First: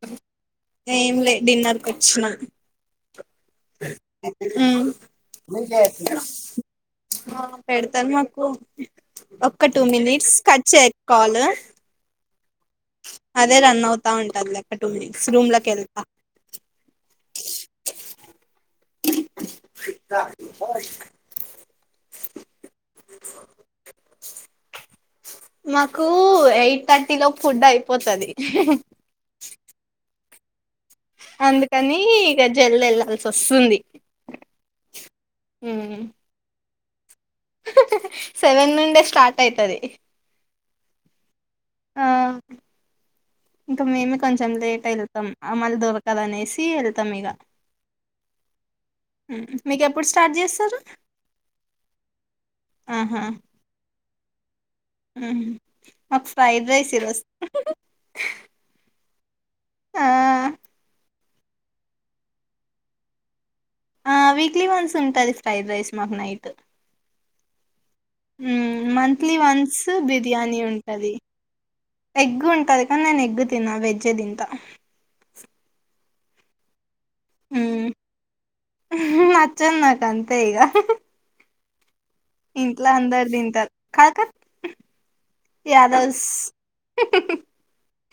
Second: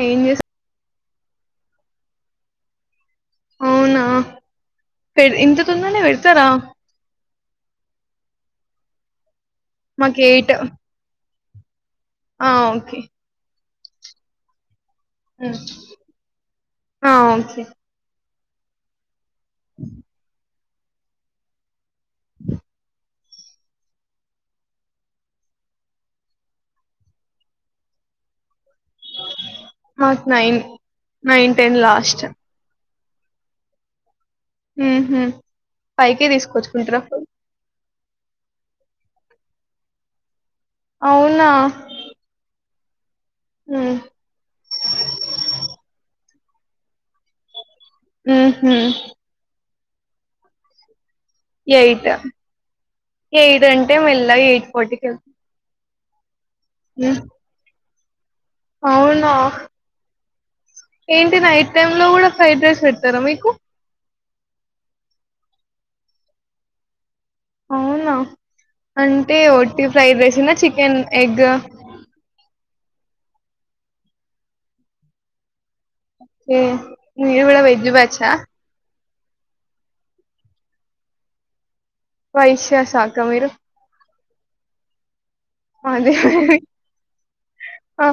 ఏం చేసా ఏం లే డిన్నర్ కోచ్చిన అవునా హ్మ్ పె ఇంత తొందరనే పెడతారా హ పెడ్తరు మాకు ఓ ఒక్క టూ మాకు మినిట్స్ ఎయిట్ కట్ చేయక్ కాలు ఆ ఓకే అదే రన్ అవు తా ఉంటదిలే టూ మినిట్స్ రూమ్లకెళ్త [inaudible] ఆ ఓకే [inaudible] [unintelligible] మాకు ఎయిట్ థర్టీ లోపు ఫుడ్ అయిపోతది. మాకు నైన్ నైన్ టెన్ అందుకని లాస్ట్ ఇగ జల్దెల్లాల్ వస్తుంది ఉమ్ హు ఉమ్ పైకే తీసుకోచ్ [unintelligible] సెవెన్ నుండే స్టార్ట్ అయితది అవునా ఆ ఇంకా ఉమ్ మేమే కొంచెం లేటెళ్తాం మళ్ళీ దొరకదని సీవెలుతాం ఇగా ఊహు మీకెప్పుడు స్టార్ట్ చేస్తరు ఎయిట్ ఎయిట్ అంటే మెల్ ఎయిట్ ఫార్టీకి వెళ్తాం హ్మ్ అప్స్ ఫ్రైడ్ రైస్ మ్. ఈరోజ్ అవునా ఆ ఏంటి నైట్ టైమ్ లో కూడా ఫ్రైడ్ రైస్ పెడతరా మీకు ఆ వీక్లీ వన్స్ ఉంటది ఫ్రైడ్ రైస్ మాకు నైట్ అవునా హ్మ్ మంత్లీ అంటే వన్స్ ఒట్టి ఫ్రైడ్ రైస్ అయినా బిర్యానీ చికెన్ ఉంటది ఎగ్ ఎగ్ ఉంటది కానీ నేన్ ఎగ్ ఎగ్ తినా వెజే తింట ఒకే మీరు కూడా వెజ్ బ్యాచా ఉహూ నచ్చదు నాక్ అంతే ఇగ వైష్యాసాక్క మీరు తింటారు కాక అదే యాదవ్స్ ఆ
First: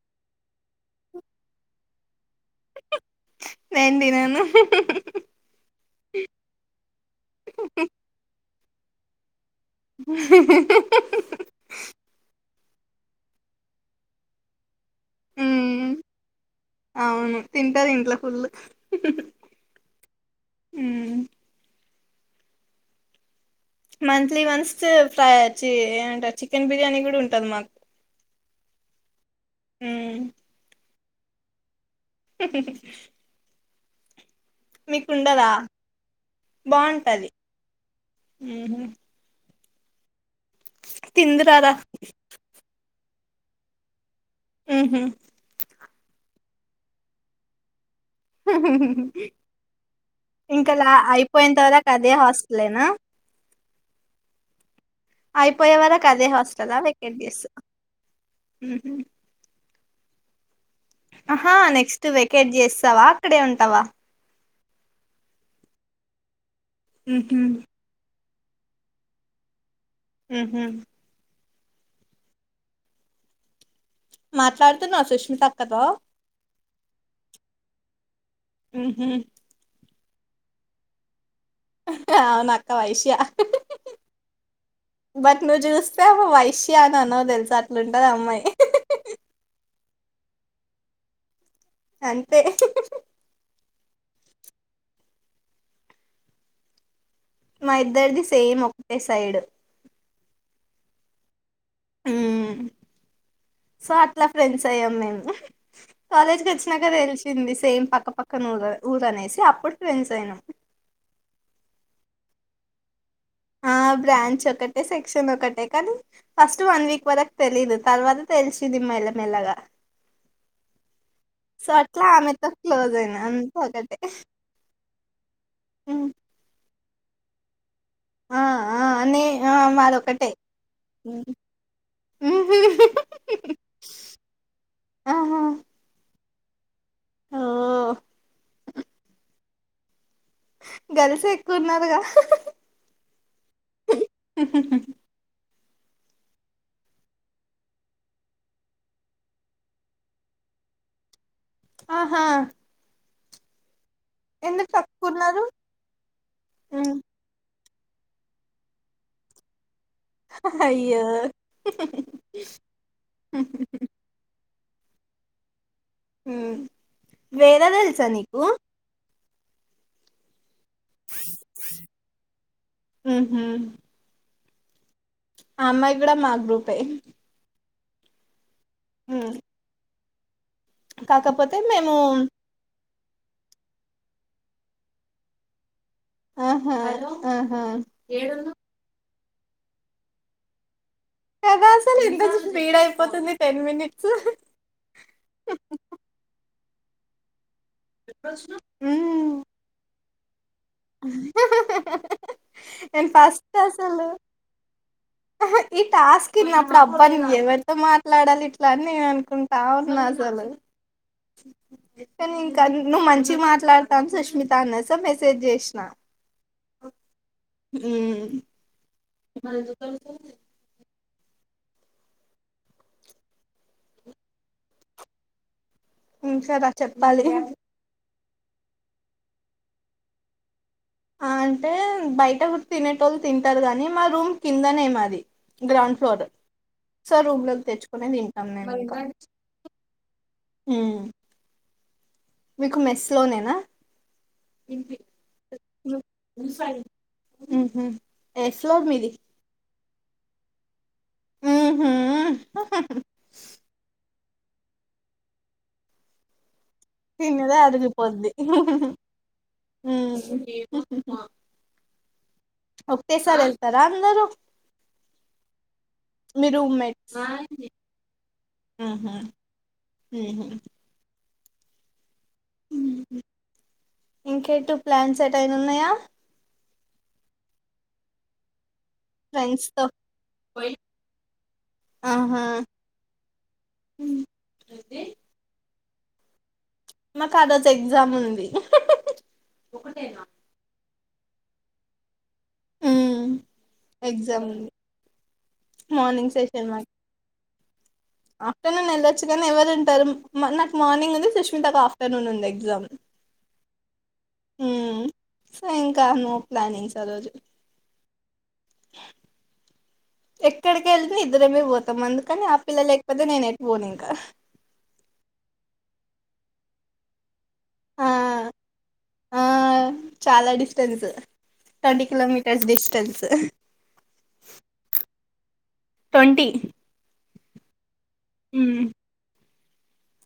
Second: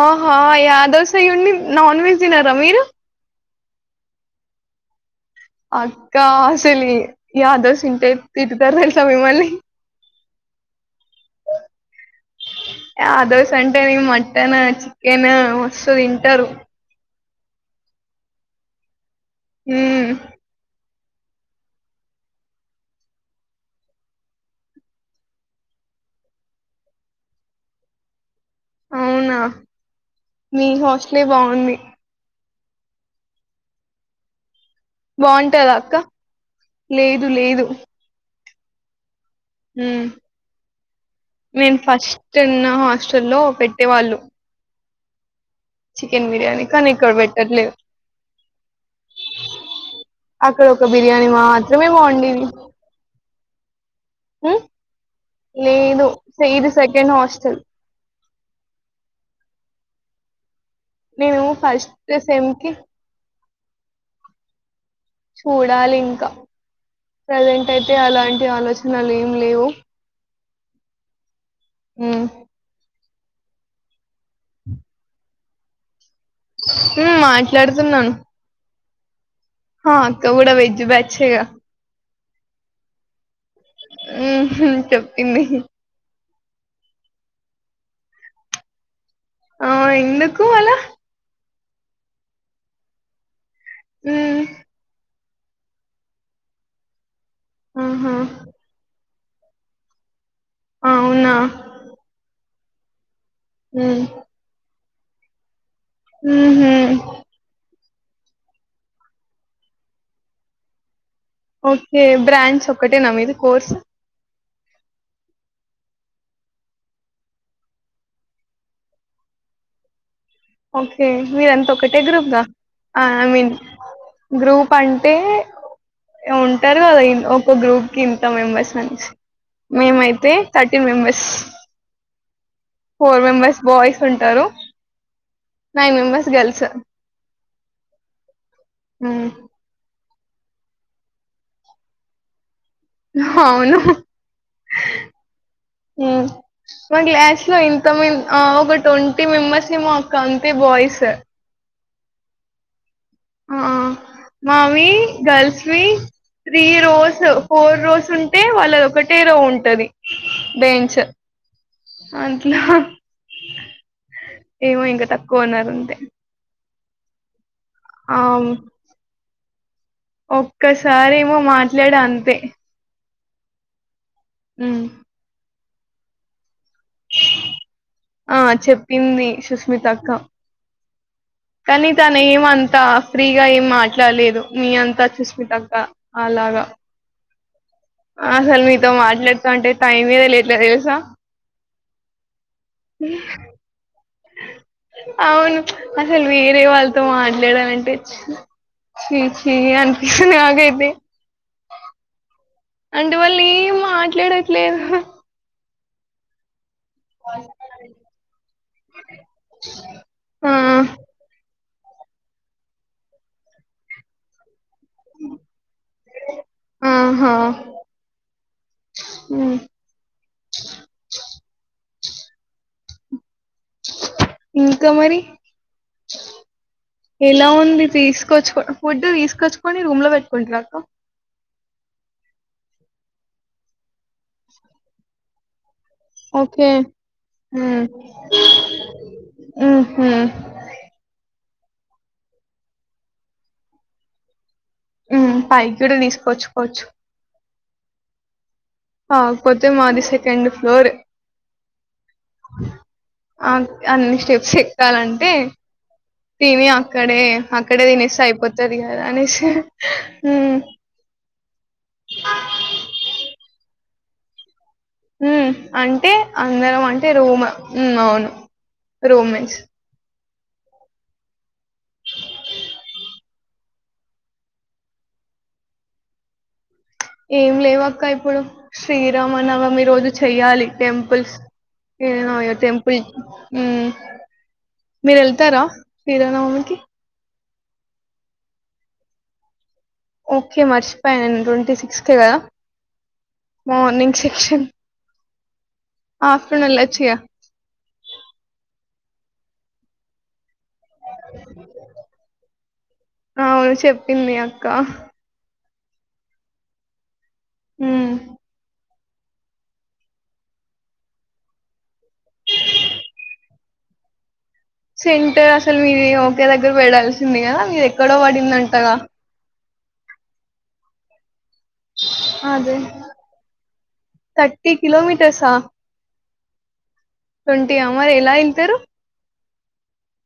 ఆ ఆ యాదవ్స్ అయ్యుండి నాన్వెజ్ తినరా మీరు నేను తినను అక్క అసలు యాదవ్స్ ఇంతె తిట్టుతారు తెల్సా మిమ్మల్ని [inaudible] యాదవ్స్ అంటేనే మటన్ చికెన్ మ్మ్ మస్తు తింటారు అవును తింటారు ఇంట్ల ఫుల్ ఉమ్ ఉమ్ మంత్లీ వన్స్ ఫ్రైచి ఏంటారు చికెన్ బిర్యానీ కూడా ఉంటది మాకు అవునా మ్మ్ మీహష్ అన్నీ బాగుం హ్మ్ ఇహ్ బాగుంటదా అక్క లేదు లేదు ఉ హు ఉ తిందురారా నేను ఫస్ట్ ఉ ఛలో పెట్టేవాళ్ళు ఉ హు చికెన్ బిర్యానీ కానీ ఇక్కడ బెట్టట్లే అక్కడ ఒక ఇంకాలా బిర్యానీ అయిపోయంత మాత్రమే వరకు అదే బావుండేది. హాస్టల్నా హ్మ్. అయిపోయే వరకు లేదు అదే సో ఇది హాస్టల్ సెకండ్ వెకెయిట్ హాస్టల్ హు నేను ఆహా నెక్స్ట్ ఫస్ట్ సెమ్ వెకేట్ కి చేస్తావా అక్కడే ఉంటా తవా చూడాలి ఇంక ఉహు ప్రెజెంట్ అయితే అలాంటి ఆలోచనలు ఏం లేవు ఇహుమ్ ఇమ్ మాట్లాడుతున్నావ సుష్మిత అక్కతో హ్మ్ మాట్లాడుతున్నా ఉహు హా గౌడ వేజ్ బ్యాచ్చే గా ఆ అవున అక్క వైశ్య హు చెప్పింది విష అన్నావో తెలుసా అట్లుంటది అమ్మాయి ఆవును ఎందుకు అలా అంతే హ మా ఆహా ఇద్దర్ది సేమ్ ఒకటే సైడ్ ఆ అవునా హ్మ్ సో ఉమ్ అట్లా ఫ్రెండ్స్ అయ్యాం మేము ఎ కాలేజ్ కీ ఉహు వచ్చినాక తెలిచింది సేమ్ పక్క పక్కపక్కనరు ఊరనేసి అప్పుడు ఫ్రెండ్స్ అయ్యినం ఓకే బ్రాంచ్ ఒకటి టే న మీది కోర్స్ ఒకేటే సెక్షన్ ఒకటే కానీ ఫస్ట్ వన్ వీక్ వరకు తెలీదు తర్వాత తెలిసిది మెల్లమెల్లగా ఓకే సో మీరంతా ఒకటే అట్లా గ్రూప్గా ఆమెతో క్లోజ్ ఆ అయినా ఐ మీన్ అంతా ఒకటే గ్రూప్ అంటే ఉమ్. ఉంటారు గదా ఇ ఒక గ్రూప్ కి ఇంత ఆ మెంబెర్స్ ఆ అని నే ఆ మాదొకటే మేమయితే థర్టీ మెంబెర్స్ ఉమ్. ఫోర్ మెంబెర్స్ బాయ్స్ ఉంటారు ఆహా నైన్ మెంబెర్స్ గర్ల్స్ ఓ హు గర్ల్స్ ఏ ఎక్కువున్నారుగా అవును హ్మ్ మా క్లాస్ లో ఇంతమంది ఒక ట్వంటీ మెంబర్స్ ఏమో అక్క అంతే బాయ్స్ ఆహా ఆ ఎందుకు మావి తక్కువ ఉన్నారు గర్ల్స్ వి త్రి ఉమ్. రోస్ ఫోర్ రోస్ ఉంటే వాళ్ళది ఒకటే రో ఉంటది బెంచ్ అయ్యో అట్లా ఏమో ఇంకా తక్కువ ఉన్నారు అంతే హ్మ్ వేద తెలుసా నీకు ఓ క్కసారేమో మాట్లాడ అంతే మ్ హు హ్మ్ ఆ అమ్మాయి కూడా మా గ్రూపే ఆ చెప్పింది ఉమ్. సుష్మితక్క కాకపోతే కానీ మేము తాను ఎం అంత ఫ్రీగా ఏం మాట్లాడలేదు మీ అంతా సుస్మతక్క అలాగా ఆహా ఆహా ఆసలు మీతో మాట్లాడు తాంటే టైమే తెలియట్లే తెలుసా [unintelligible] కదా అసలు ఎంత స్పీడ్ అయిపోతుంది టెన్ మినిట్స్ రేవాళ్లతో మాట్ లేదనంటే చి చి నాగైత్ తే నేను అందువల్ల ఫస్ట్ ఏం మాట్లాడట్లేదు హ్ ఈ టాస్క్ ఇన్నాప్ అబ్బా నేను ఎవర్తో మాట్లాడాలి ఇట్లా అని నేను అనుకుంటా ఉన్నా అసలు ఆ కానీ ఇంకా నువ్వు మంచి మాట్లాడతాను సుష్మిత అన్నద్ చా మెసేజ్ జెసిన ఆహా మరి ఉమ్. ఎందుకు తలుగుత లేదే ఇంకా మరి ఇంకా రా చెప్పాలి ఎలా ఉంది ఫీస్ తీసుకొ ఫుడ్ తీసుకొచ్చుకొని రూమ్ లో పెట్టుకుంటరా అక్క అంటే బయట కూడా తినేటోళ్ళు తింటారు కాని మా రూమ్ కిందనే మాది గ్రౌండ్ ఫ్లోర్ ఓకే సో రూమ్లోకి ఉమ్ తెచ్చుకునే తింటాం నేను ఇంకా ఉహు హ్మ్ మీకు మెస్ లో నేనా ఉమ్ పైకి గుడా తీసుకవచ్చుకోవచ్చు హు హ్మ్ ఎస్ కాకపోతే మాది సెకండ్ ఫ్లోర్ ఉహు ఆ అన్ని స్టెప్ చెక్కాలంటే తిని ఆ అక్కడే తిన్నదే అక్కడే తినేస్తే అరిగిపోద్ది అయిపోతుది కదా అనేసి హ్మ్ ఉ ఒకటేసారి వెళ్తారా అందరూ హ్మ్ అంటే మీ అందరం అంటే రూమ్మేట్స్ రూమ్ అవును రూమ్మేట్స్ ఊహూ ఇంకేంటి ప్లాన్స్ ఎటైనా ఉన్నాయా ఏం లేవు అక్క ఇప్పుడు ఫ్రెండ్స్ శ్రీరామనవమి తో రోజు చెయ్యాలి టెంపుల్స్ ఆహా [unintelligible] టెంపుల్ హ్మ్ మీరు వెళ్తారా శ్రీ రామనవమి కి మాకు ఆ రోజు ఎగ్జామ్ ఉంది ఓకే మరిష్ పం ట్వంటీ సిక్స్ కేే కదా ఉమ్ మార్నింగ్ ఎగ్జామ్ సిక్స్ ఉంది మార్నింగ్ ఆఫ్టర్నూన్ సెషన్ మాకు వెళ్ళొచ్చు గా ఆఫ్టర్నూన్ వెళ్ళొచ్చు కానీ ఎవరు ఉంటారు మ్ మ మార్నింగ్ ఉంది సుష్మిత ఒక ఆఫ్టర్నూన్ ఉంది ఎగ్జామ్ అవును చెప్పింది అక్క ఇంకా నో ప్లానింగ్స్ ఆ రోజు మ్ ఎక్కడికి వెళ్తే ఇద్దరమే పోతాం అందుకని ఆ పిల్ల లేకపోతే నేను ఎట్ పోను ఇంకా సెంట్ అసలు మీరు ఓకే దగ్గర పడాల్సింది కదా మీది ఆ ఎక్కడో పడిందంటగా ఆ చాలా డిస్టెన్స్. ట్వంటీ కిలోమీటర్స్ అదే డిస్టెన్స్ థర్టీ కిలోమీటర్సా ట్వంటీ ట్వంటీ అవు మరి ఎలా వెళ్తారు.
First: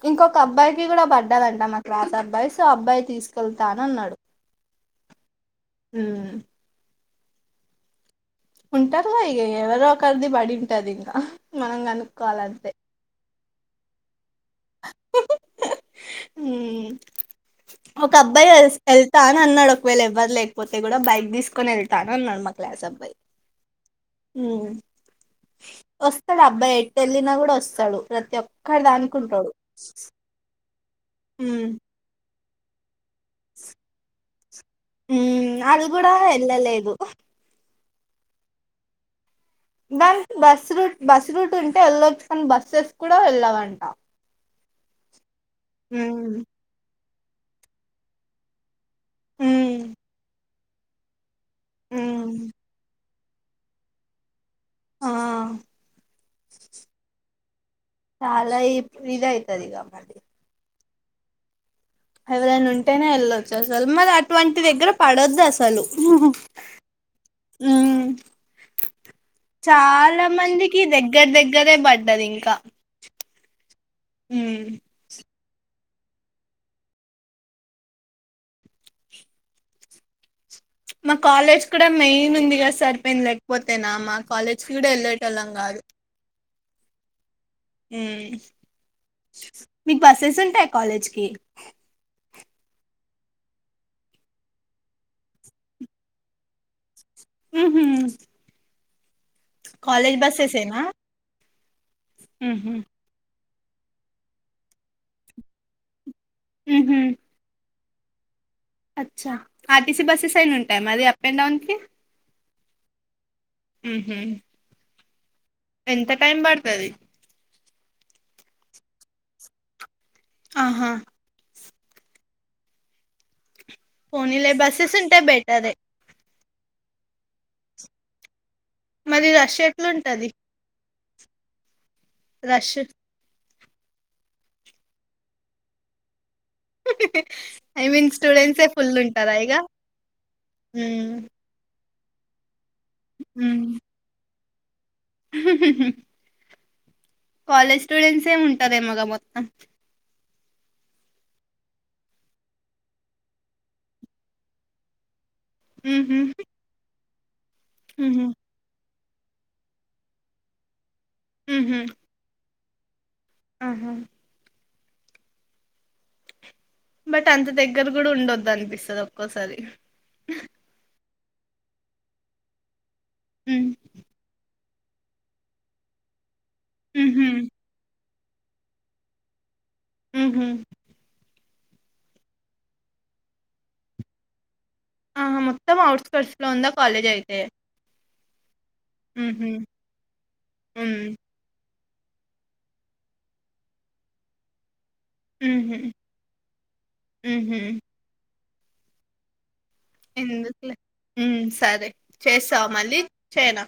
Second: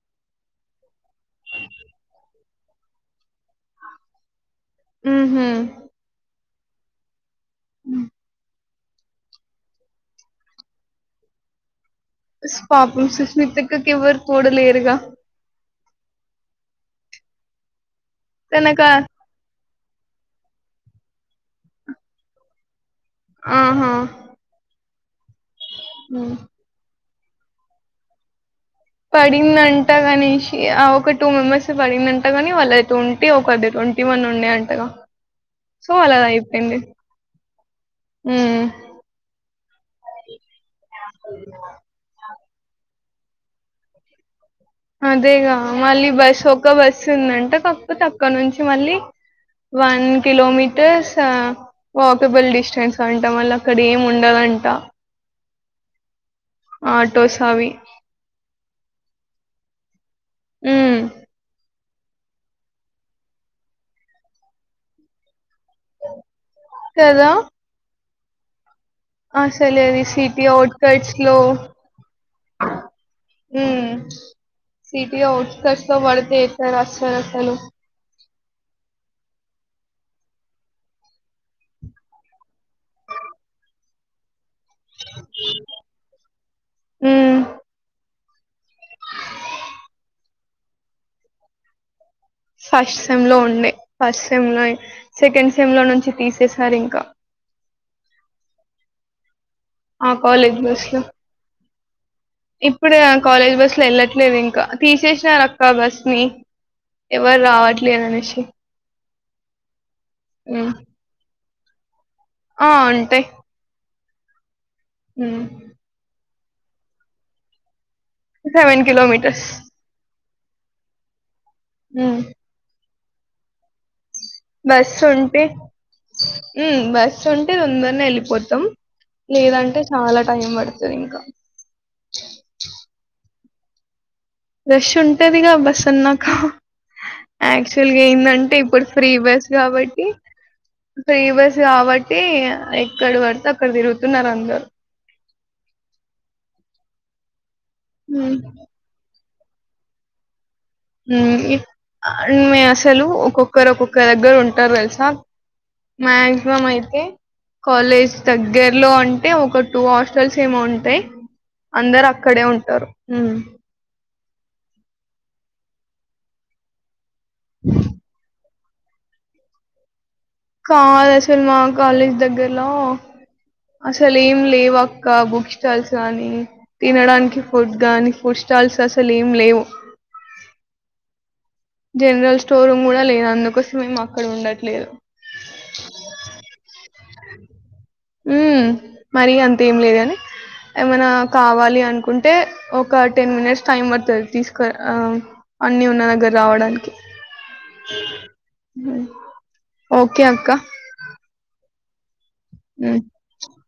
ఇంకొక అబ్బాయికి కూడా పడ్డదంట మా క్లాస్ అబ్బాయి సో అబ్బాయి తీసుకెళ్తాను అన్నాడు. ఊహు ఉమ్ హు ఉంటారుగా ఇక ఎవరో ఒకరిది పడింటది ఇంగ మనం కను పాపుసు శృతక్కక్కేవర్ తోడులేరుగా ఊ ఒక అబ్బాయి వెల్స్ తనకా వెళ్తా అని అన్నాడు. ఒకవేళ ఎవ్వరు లేకపోతే కూడా బైక్ తీసుకొని వెళ్తాను అన్నాడు మా క్లాస్ అబ్బాయి ఆహా ఊ హ్మ్ వస్తడబ్బాయితే వెళ్ళిన కూడా వస్తాడు ప్రతి ఒక్క పడిందంట గణేషి అవ్ ఒక టూ ఉమ్ మెంబర్స్కి పడిందట. ఎవనికి పడలేదు పొన్ టీ ఒకది ట్వంటీ వన్ ఉండే అంటగా ఉమ్ అది సో కూడా అలా అయిపోయింది. వెళ్ళలేదు ఆ బన్ బస్రూట్ బసృూట్ ఉంటే ఎల్లచ్చు. అన్ బస్సెస్ కూడా వెళ్ళవంట. అదేగా మళ్ళీ ఉమ్ బస్ ఓక్క బస్ వస్తుందంటే తక్కు తక్కువ నుంచి మళ్ళీ ఉమ్ వన్ కిలోమీటర్స్హ ఉమ్ వాకబుల్ డిస్టెన్స్ తంటం వల్ల అక్కడ ఏం ఉండవండ్ త ఆ ఆటోస్ అవి అలా ఇద్ ఇదైతే తదిగా మరి ఊ ఎవరైనా ఉంటేనే వెళ్ళొచ్చు అసలు మరి అటువంటి దగ్గర పడొద్దు అస తలు ఉ అసలే అది సిటీ ఔట్ మందికి కట్స్ దగ్గర లో దగ్గరే పడ్డది ఇంకా ఉ ఉమ్ సిటీ ఔట్స్ కష్ట పడితే ఇతర అస్సలు మా కాలేజ్ కూడా మెయిన్ ఉందిగా సరిపోయింది లేకపోతేనా మా కాలేజ్ చూడా వెళ్లేటోల్లం కాదు ఉ ఉ మీకు బసెస్ ఉంటాయి కాలేజ్కి ఫస్ట్ సెమ్ లో ఉండే ఫస్ట్ సెమ్ లో సెకండ్ సెమ్ లో నుంచి తీసేసారు ఇంకా ఉహు ఆ కాలేజ్ బస్ లో ఉహు ఇప్పుడే కాలేజ్ బస్ ట్లే వెళ్ళట్లేదు ఇంకా తీసేసినారక్క బస్ మీ ఉహు ఎవరు రావట్ లేదనేషి అచ్చ అ సిస్ బస్సెస్ అయినా ఉంటాయా మరి అప్ అండ్ డౌన్ కి ఆ ఉంటాయి ఉహు ఉ ఎంత టైం పడుతది సెవెన్ కిలోమీటర్స్ ఆహా ఉ ఫోనీలే బస్సెస్ ఉంటే బెటరే ఉ బస్ ఉంటే తొందరనే వెళ్ళిపోతాం మరి రష్ లేదంటే చాలా ఎట్లుంటది టైం పడు సరే ఇంకా రష్ రష్ ఉంటదిగా బస్ అన్నాక ఐ యాక్చువల్గా మీన్ ఏందంటే స్టూడెంట్సే ఇప్పుడు ఫుల్ ఫ్రీ ఉంటారా బస్ ఇగ కాబట్టి ఉమ్ ఫ్రీ బస్ కాబ ఏ ఎక్కడ పడితే ఉమ్ అక్కడ తిరుగుతున్నారు అందరు కాలేజ్ స్టూడెంట్స్ ఏ ఉంటారేమో గా మొత్తం ఉ ఇప్ అసలు ఒక్కొక్కరు ఒక్కొక్కరి దగ్గర ఉంటారు తెలుసా ఉహు మ్యాక్సిమమ్ అయితే కాలేజ్ ఉహు దగ్గరలో ఉ అంతే ఒక టూ హాస్టల్స్ ఏమో ఉంటాయి ఉహు అందరు అక్కడే ఉ వస్తారు ఊ ఆహా బట్ అంత దగ్గర కూడా ఉండొద్దు అంది అనిపిస్తాది ఒక్కోసారి కారు ఎసున్నా కాలేజ్ దగ్గరలో ఉమ్ అసలేం లేవ ఇంకా బుక్ స్టాల్స్ కానీ ఉహు తినడానికి ఫుడ్ గాని ఫుడ్ స్టాల్స్ అసలు ఏం లేవు ఉహు జనరల్ స్టోర్ రూమ్ కూడా లేదు అందుకోసమే మాక్కుడ ఉండట్లేదు ఆహ మొత్తం అఔట్ స్కాట్స్ లో ఉందా కాలేజ్ అయితే ఊ మరి ఉహు అంతేం లేదు గాని ఏమైనా ఉమ్ కావాలి అంట ఉంటే ఒక టెన్ మినిట్స్ టైమ్ పడుతుంది తీసుకురా అ ఉహు అన్ని ఉన్నా దగ్గర మెత్తానికి ఉహు ఆహ ఊ సరే చేస్తావు మళ్ళీ హ్మ్. చేయనా